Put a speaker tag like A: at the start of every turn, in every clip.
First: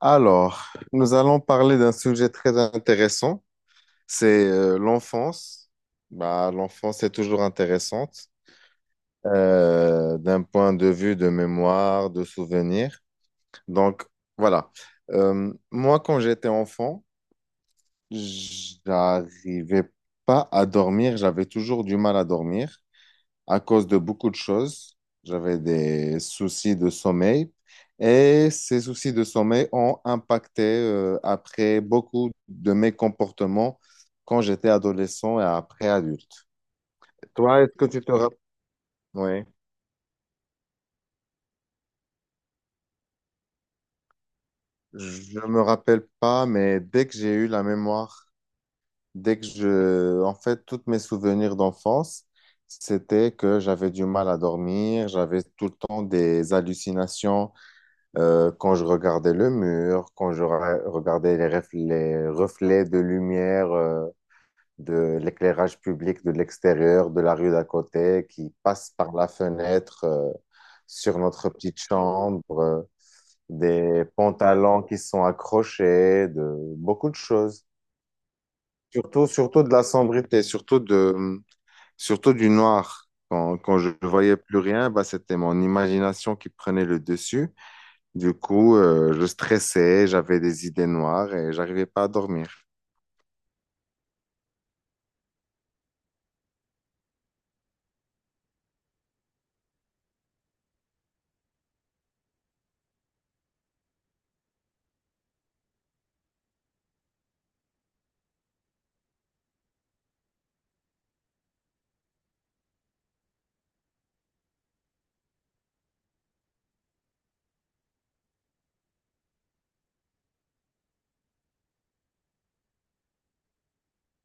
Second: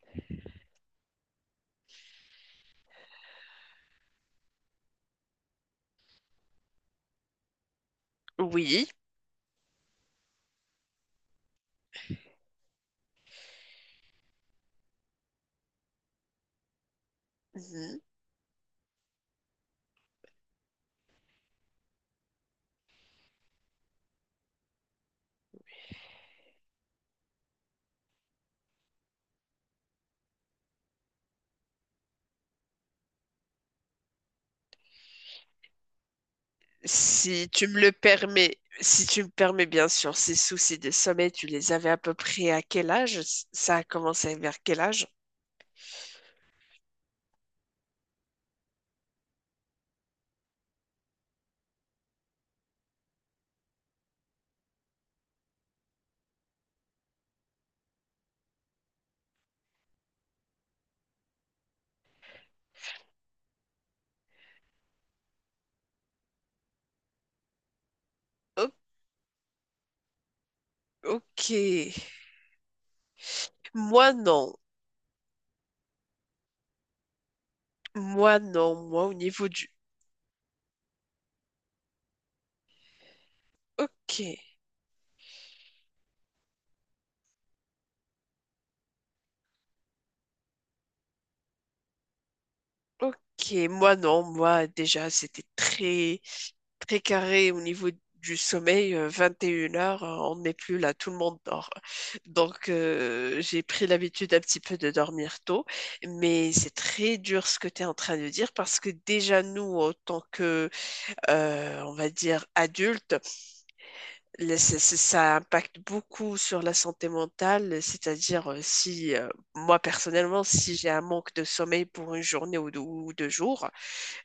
A: Alors, nous allons parler d'un sujet très intéressant, c'est l'enfance. Bah, l'enfance est toujours intéressante
B: Oui.
A: d'un point de vue de mémoire, de souvenirs. Donc, voilà. Moi, quand j'étais enfant,
B: Mhm.
A: j'arrivais pas à dormir, j'avais toujours du mal à dormir à cause de beaucoup de choses. J'avais des soucis de sommeil et ces soucis de sommeil ont impacté après beaucoup de mes comportements quand j'étais adolescent et après adulte.
B: Si
A: Toi,
B: tu
A: est-ce
B: me
A: que
B: le
A: tu te rappelles?
B: permets, si tu me
A: Oui,
B: permets bien sûr, ces soucis de sommeil, tu les avais à peu près à quel âge? Ça a commencé vers quel âge?
A: je me rappelle pas, mais dès que j'ai eu la mémoire, dès que en fait, tous mes souvenirs d'enfance, c'était que j'avais du mal à dormir, j'avais tout le temps des hallucinations. Quand je regardais le mur, quand regardais les reflets de lumière, de l'éclairage public de l'extérieur, de la rue d'à côté, qui
B: O-
A: passe par la fenêtre, sur
B: ok.
A: notre petite chambre, des
B: Moi non.
A: pantalons qui sont accrochés, de beaucoup de choses.
B: Moi non. Moi au
A: Surtout,
B: niveau
A: surtout
B: du...
A: de la sombrité, surtout de, surtout du noir. Quand, quand je ne
B: Ok.
A: voyais plus rien, bah, c'était mon imagination qui prenait le dessus. Du coup, je stressais, j'avais des idées noires et j'arrivais pas à dormir.
B: Ok. Moi non. Moi déjà, c'était très... très carré au niveau du sommeil, 21 heures, on n'est plus là, tout le monde dort. Donc, j'ai pris l'habitude un petit peu de dormir tôt, mais c'est très dur ce que tu es en train de dire parce que déjà, nous, en tant que, on va dire, adultes, ça impacte beaucoup sur la santé mentale, c'est-à-dire si, moi personnellement, si j'ai un manque de sommeil pour une journée ou deux jours,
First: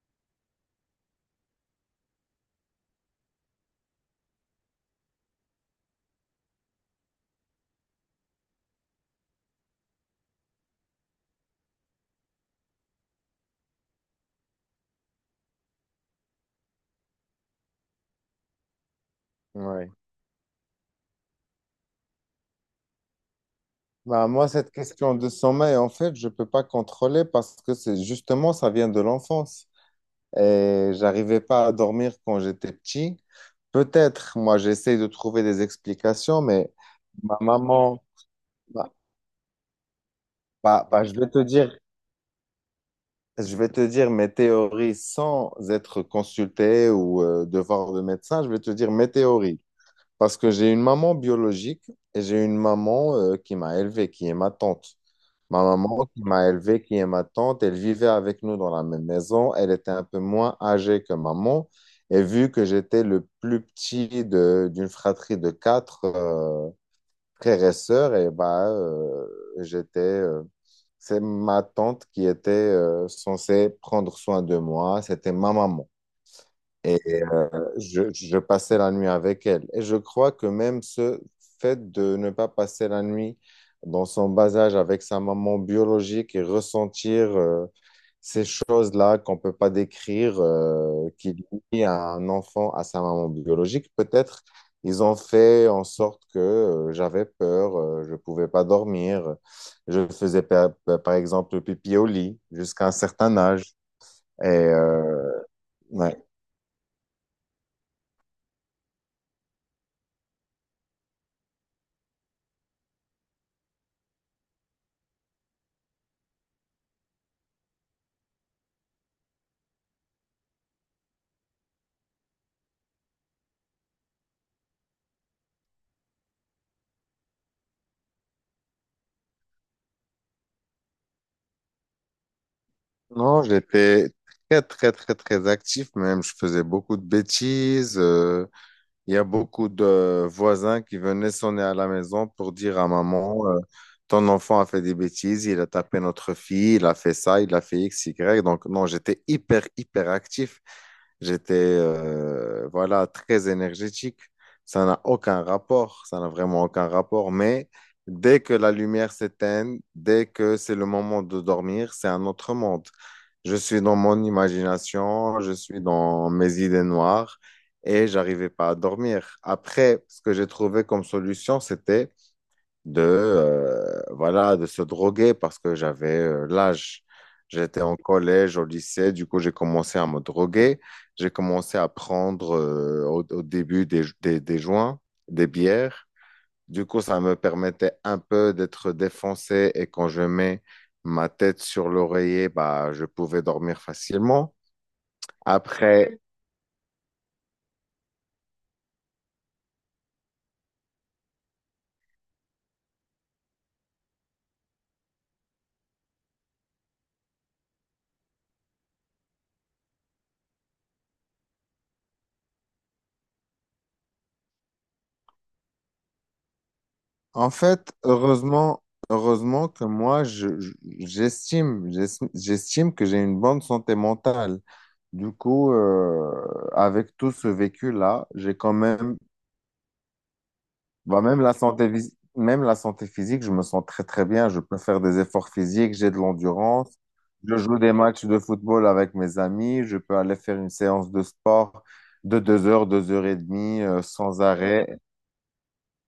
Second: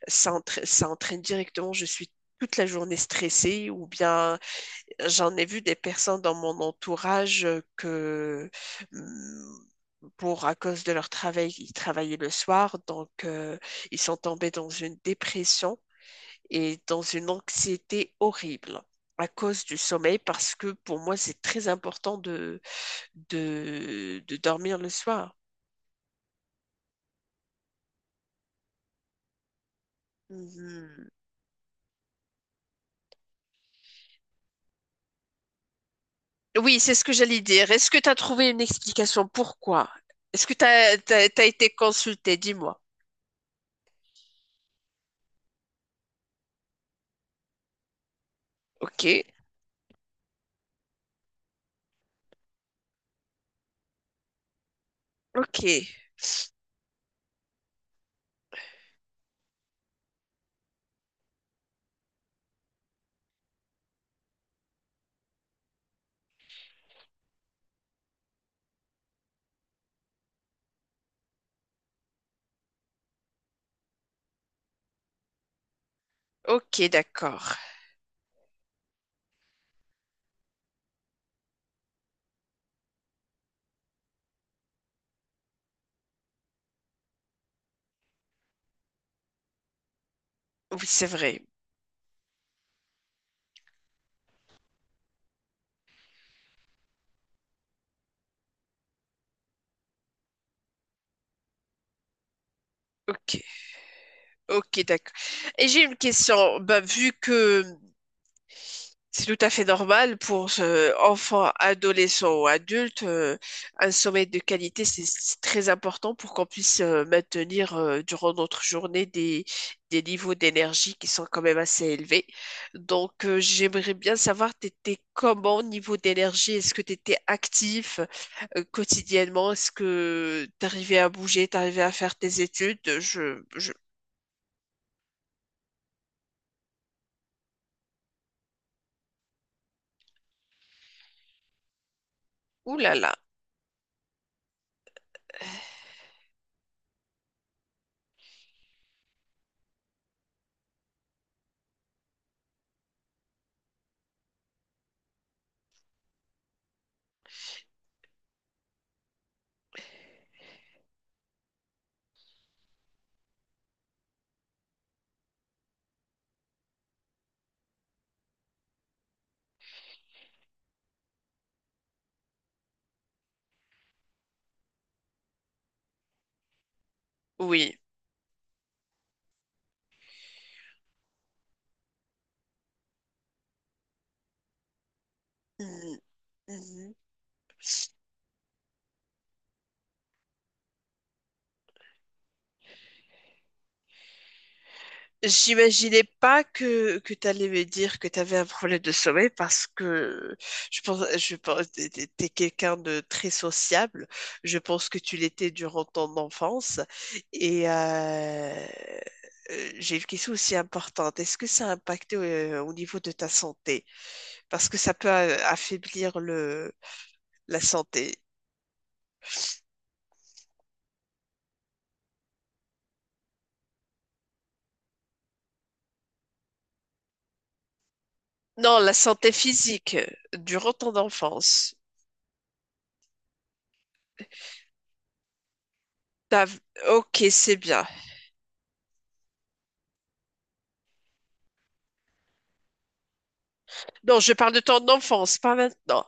B: ça, ça entraîne directement, je suis toute la journée stressée ou bien j'en ai vu des personnes dans mon entourage que hum, pour à cause de leur travail, ils travaillaient le soir, donc ils sont tombés dans une dépression et dans une anxiété horrible à cause du
A: Ouais.
B: sommeil parce que pour moi c'est très important de,
A: Bah,
B: de
A: moi, cette
B: dormir le
A: question de
B: soir.
A: sommeil, en fait, je peux pas contrôler parce que c'est justement, ça vient de l'enfance. Et
B: Mmh.
A: j'arrivais pas à dormir quand j'étais petit. Peut-être, moi, j'essaye de trouver des explications, mais
B: Oui, c'est ce que
A: ma
B: j'allais dire. Est-ce que
A: maman,
B: tu as trouvé une
A: bah,
B: explication? Pourquoi? Est-ce que tu
A: je
B: as,
A: vais te
B: été
A: dire,
B: consulté? Dis-moi.
A: je vais te dire mes théories sans être consulté ou devoir de médecin, je vais te dire
B: Ok,
A: mes théories. Parce que j'ai une maman biologique et j'ai une maman qui m'a élevé, qui est ma tante.
B: ok,
A: Ma maman qui m'a élevé, qui est ma tante, elle vivait avec nous dans la même maison. Elle était un peu moins âgée que maman. Et vu que j'étais le plus petit d'une fratrie de quatre frères et sœurs, et j'étais, c'est ma tante qui était censée prendre soin de moi. C'était ma maman.
B: ok,
A: Et euh,
B: d'accord.
A: je passais la nuit avec elle. Et je crois que même ce fait de ne pas passer la nuit dans son bas âge avec sa maman biologique et ressentir ces choses-là qu'on ne peut pas décrire,
B: Oui, c'est vrai.
A: qui lie un enfant à sa maman biologique, peut-être ils ont fait en sorte que j'avais peur, je ne pouvais pas dormir. Je faisais par, par exemple pipi au lit jusqu'à un certain
B: Ok,
A: âge. Et
B: ok, d'accord. Et j'ai une
A: ouais.
B: question. Bah, vu que c'est tout à fait normal pour enfants, adolescents ou adultes. Un sommeil de qualité, c'est très important pour qu'on puisse maintenir durant notre journée des niveaux d'énergie qui sont quand même assez élevés. Donc, j'aimerais bien savoir, t'étais comment au niveau d'énergie? Est-ce que tu étais actif quotidiennement? Est-ce que tu arrivais à bouger, tu arrivais à faire tes études?
A: Non, j'étais très, très, très, très actif même. Je faisais beaucoup de bêtises. Il y a beaucoup de voisins qui venaient sonner à la maison pour
B: Ouh
A: dire à
B: là là,
A: maman, ton enfant a fait des bêtises, il a tapé notre fille, il a fait ça, il a fait X, Y. Donc, non, j'étais hyper, hyper actif. J'étais voilà, très énergétique. Ça n'a aucun rapport, ça n'a vraiment aucun rapport. Mais dès que la lumière s'éteint, dès que c'est le moment de dormir, c'est un autre monde. Je suis dans mon imagination, je suis dans mes idées noires et j'arrivais pas à dormir. Après, ce que j'ai trouvé comme solution, c'était voilà, de se droguer parce que j'avais l'âge.
B: oui.
A: J'étais en collège, au lycée, du coup, j'ai commencé à me droguer. J'ai commencé à prendre au, au début des joints, des bières. Du
B: Mhm.
A: coup, ça me permettait un peu d'être défoncé et quand je mets ma tête sur l'oreiller, bah, je pouvais dormir facilement.
B: J'imaginais
A: Après,
B: pas que tu allais me dire que tu avais un problème de sommeil parce que je pense, t'es quelqu'un de très sociable. Je pense que tu l'étais durant ton enfance. Et j'ai une question aussi importante. Est-ce que ça a impacté au niveau de ta santé? Parce que ça peut affaiblir le,
A: En
B: la
A: fait,
B: santé.
A: heureusement, heureusement que j'estime que j'ai une bonne santé mentale. Du coup, avec tout ce vécu-là, j'ai quand
B: Non, la
A: même,
B: santé physique durant ton
A: bah, même
B: enfance.
A: même la santé physique, je me sens très très bien. Je peux faire des efforts physiques, j'ai de
B: T'as-
A: l'endurance.
B: Ok,
A: Je
B: c'est
A: joue
B: bien.
A: des matchs de football avec mes amis. Je peux aller faire une séance de sport de deux heures et demie,
B: Non, je
A: sans
B: parle de ton
A: arrêt.
B: enfance, pas maintenant.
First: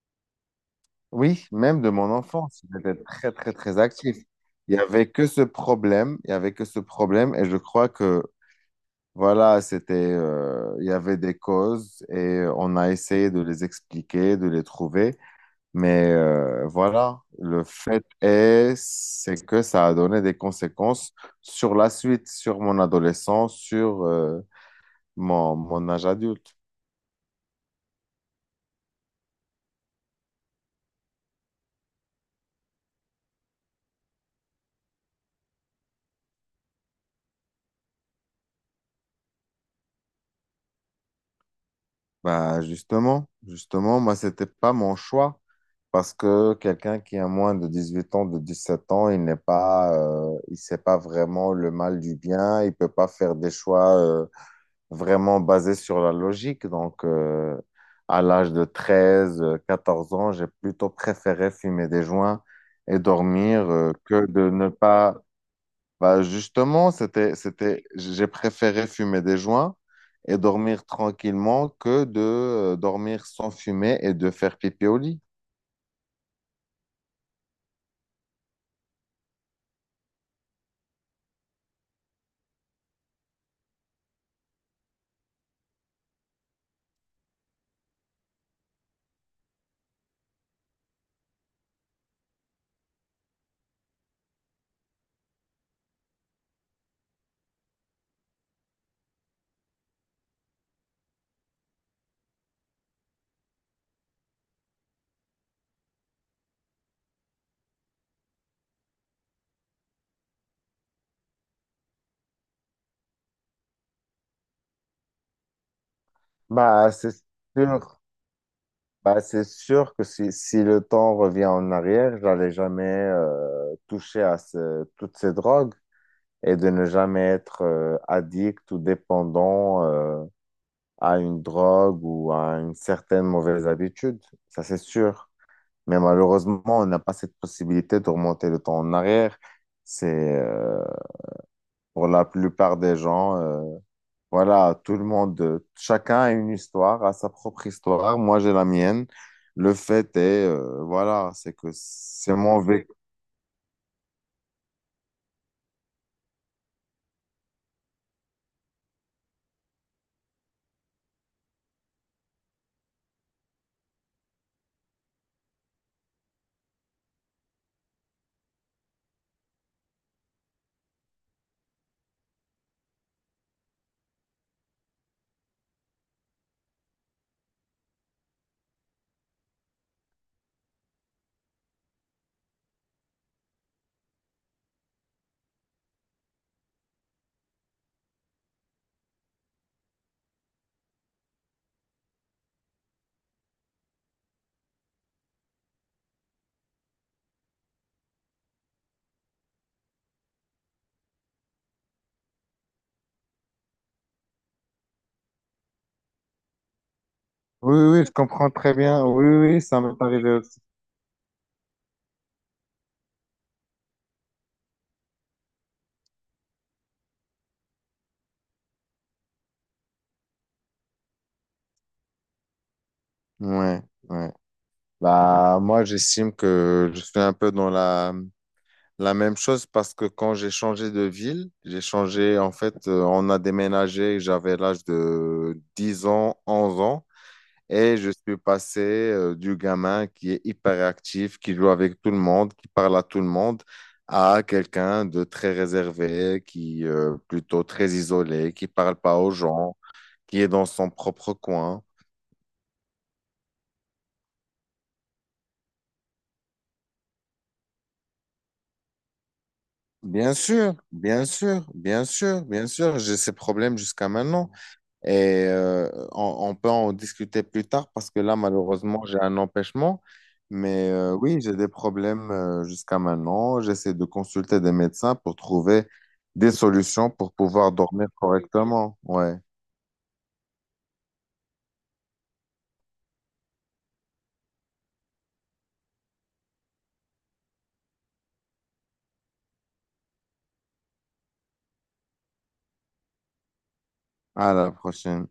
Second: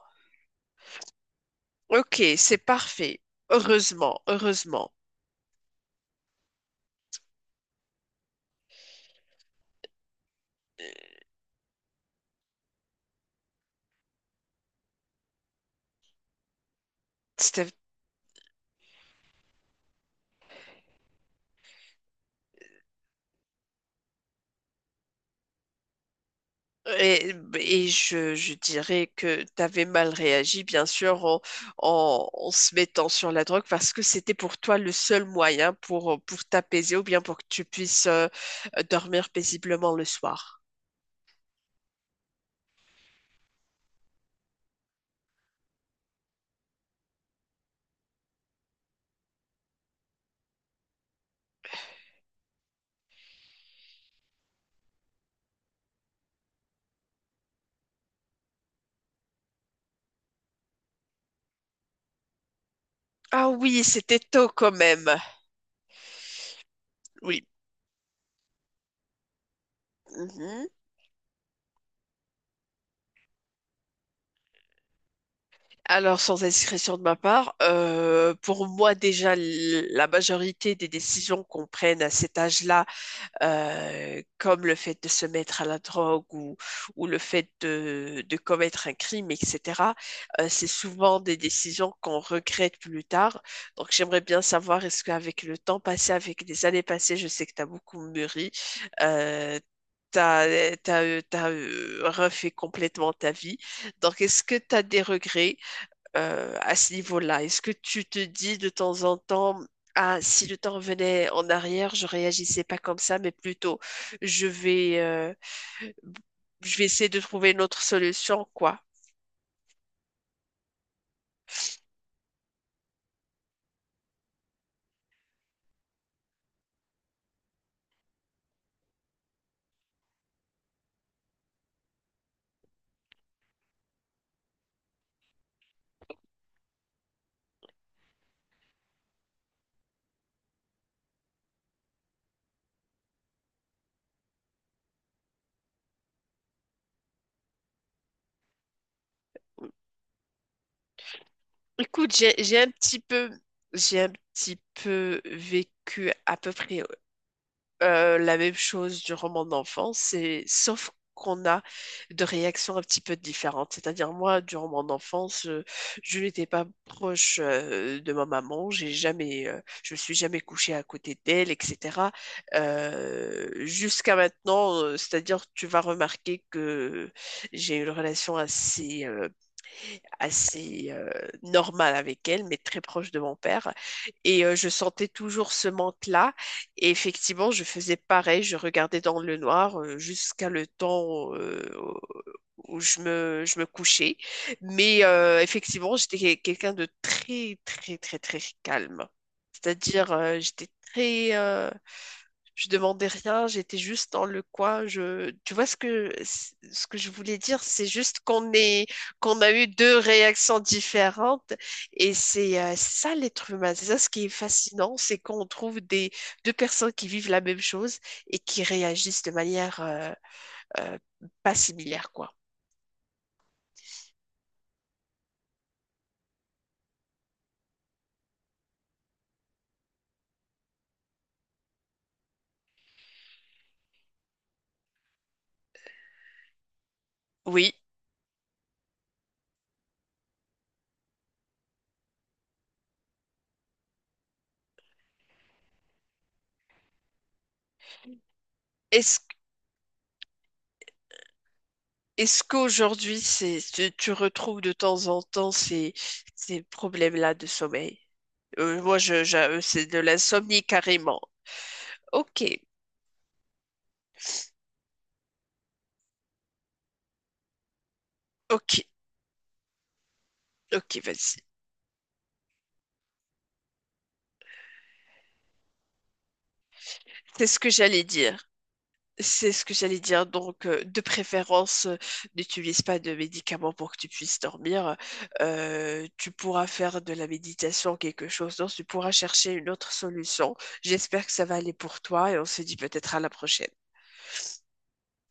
A: Oui, même de mon
B: Ok, c'est
A: enfance, j'étais
B: parfait.
A: très, très, très actif.
B: Heureusement,
A: Il n'y
B: heureusement.
A: avait que ce problème, il n'y avait que ce problème, et je crois que, voilà, il y avait des causes, et on a essayé de les expliquer, de les trouver, mais voilà, le
B: C'était-
A: fait est, c'est que ça a donné des conséquences sur la suite, sur mon adolescence, sur mon âge adulte.
B: Et, je dirais que tu avais mal réagi, bien sûr, en se mettant sur la drogue, parce que c'était pour toi le seul moyen pour t'apaiser ou bien pour que tu puisses dormir paisiblement le soir.
A: Bah justement, justement, moi, c'était pas mon choix parce que quelqu'un qui a moins de 18 ans, de 17 ans, il n'est pas, il sait pas vraiment le mal du bien, il peut pas faire des choix vraiment basés sur la logique. Donc, à l'âge de 14 ans, j'ai plutôt préféré fumer des joints et
B: Ah
A: dormir
B: oui, c'était
A: que
B: tôt
A: de ne
B: quand même.
A: pas bah justement,
B: Oui.
A: j'ai préféré fumer des joints et
B: Mhm.
A: dormir tranquillement que de dormir sans fumer et de faire pipi au lit.
B: Alors, sans indiscrétion de ma part, pour moi déjà, la majorité des décisions qu'on prenne à cet âge-là, comme le fait de se mettre à la drogue ou le fait de commettre un crime, etc., c'est souvent des décisions qu'on regrette plus tard. Donc j'aimerais bien savoir, est-ce qu'avec le temps passé, avec les années passées, je sais que tu as beaucoup mûri, euh, t'as refait complètement ta vie. Donc, est-ce que tu as des regrets à ce niveau-là? Est-ce que tu te dis de temps en temps, ah, si le temps revenait en arrière, je réagissais pas comme ça, mais plutôt, je vais, euh, je vais
A: Bah,
B: essayer
A: c'est
B: de trouver une autre
A: sûr.
B: solution, quoi.
A: Bah, c'est sûr que si, si le temps revient en arrière, j'allais jamais toucher à toutes ces drogues et de ne jamais être addict ou dépendant à une drogue ou à une certaine mauvaise habitude. Ça, c'est sûr. Mais malheureusement, on n'a pas cette possibilité de remonter le temps en arrière. C'est euh, pour la plupart des gens, voilà, tout le monde, chacun a une histoire, a sa propre histoire. Moi, j'ai la mienne. Le fait est, voilà, c'est que
B: Écoute,
A: c'est mon
B: j'ai un
A: vécu.
B: petit peu, j'ai un petit peu vécu à peu près la même chose du roman d'enfance, c'est sauf qu'on a de réactions un petit peu différentes. C'est-à-dire moi, du roman d'enfance, je n'étais pas proche de ma maman, j'ai jamais, je me suis jamais couchée à côté d'elle, etc. Jusqu'à maintenant, c'est-à-dire tu vas remarquer que j'ai une relation assez normale avec elle, mais très proche de mon père. Et je sentais toujours ce manque-là. Et effectivement, je faisais pareil, je regardais dans le noir jusqu'à le temps je me couchais. Mais effectivement, j'étais quelqu'un de très, très, très, très calme. C'est-à-dire, j'étais très... je demandais rien, j'étais juste dans le coin. Je, tu vois ce que je voulais dire,
A: Oui,
B: c'est
A: oui, je
B: juste
A: comprends
B: qu'on
A: très
B: est
A: bien. Oui,
B: qu'on a
A: oui, oui,
B: eu
A: ça m'est
B: deux
A: arrivé
B: réactions
A: aussi.
B: différentes. Et c'est ça l'être humain. C'est ça ce qui est fascinant, c'est qu'on trouve des, deux personnes qui vivent la même chose et qui réagissent de manière euh, pas similaire, quoi.
A: Ouais, ouais. Bah, moi, j'estime que je suis un peu dans la la même chose parce que quand j'ai changé de ville, j'ai changé, en fait, on a déménagé, j'avais l'âge de 10 ans, 11 ans,
B: Oui.
A: et je suis passé du gamin qui est hyperactif, qui joue avec tout le monde, qui parle à tout le monde, à quelqu'un de très réservé, qui plutôt très isolé, qui parle pas
B: Est-ce,
A: aux gens, qui est dans son propre coin.
B: est-ce qu'aujourd'hui, c'est, tu retrouves de temps en temps ces, ces problèmes-là de sommeil? Moi, c'est de
A: Bien
B: l'insomnie
A: sûr,
B: carrément.
A: bien sûr, bien sûr,
B: Ok,
A: bien sûr, j'ai ces problèmes jusqu'à maintenant. Et on peut en discuter plus tard parce que là,
B: ok,
A: malheureusement, j'ai un empêchement. Mais
B: ok,
A: oui,
B: vas-y.
A: j'ai des problèmes jusqu'à maintenant. J'essaie de consulter des médecins pour trouver des solutions pour
B: C'est ce que
A: pouvoir
B: j'allais
A: dormir
B: dire.
A: correctement. Ouais,
B: C'est ce que j'allais dire. Donc, de préférence, n'utilise pas de médicaments pour que tu puisses dormir. Tu pourras faire de la méditation, quelque chose. Donc, tu pourras chercher une autre solution. J'espère que ça va aller pour toi et on se dit peut-être à la prochaine.
A: à la prochaine.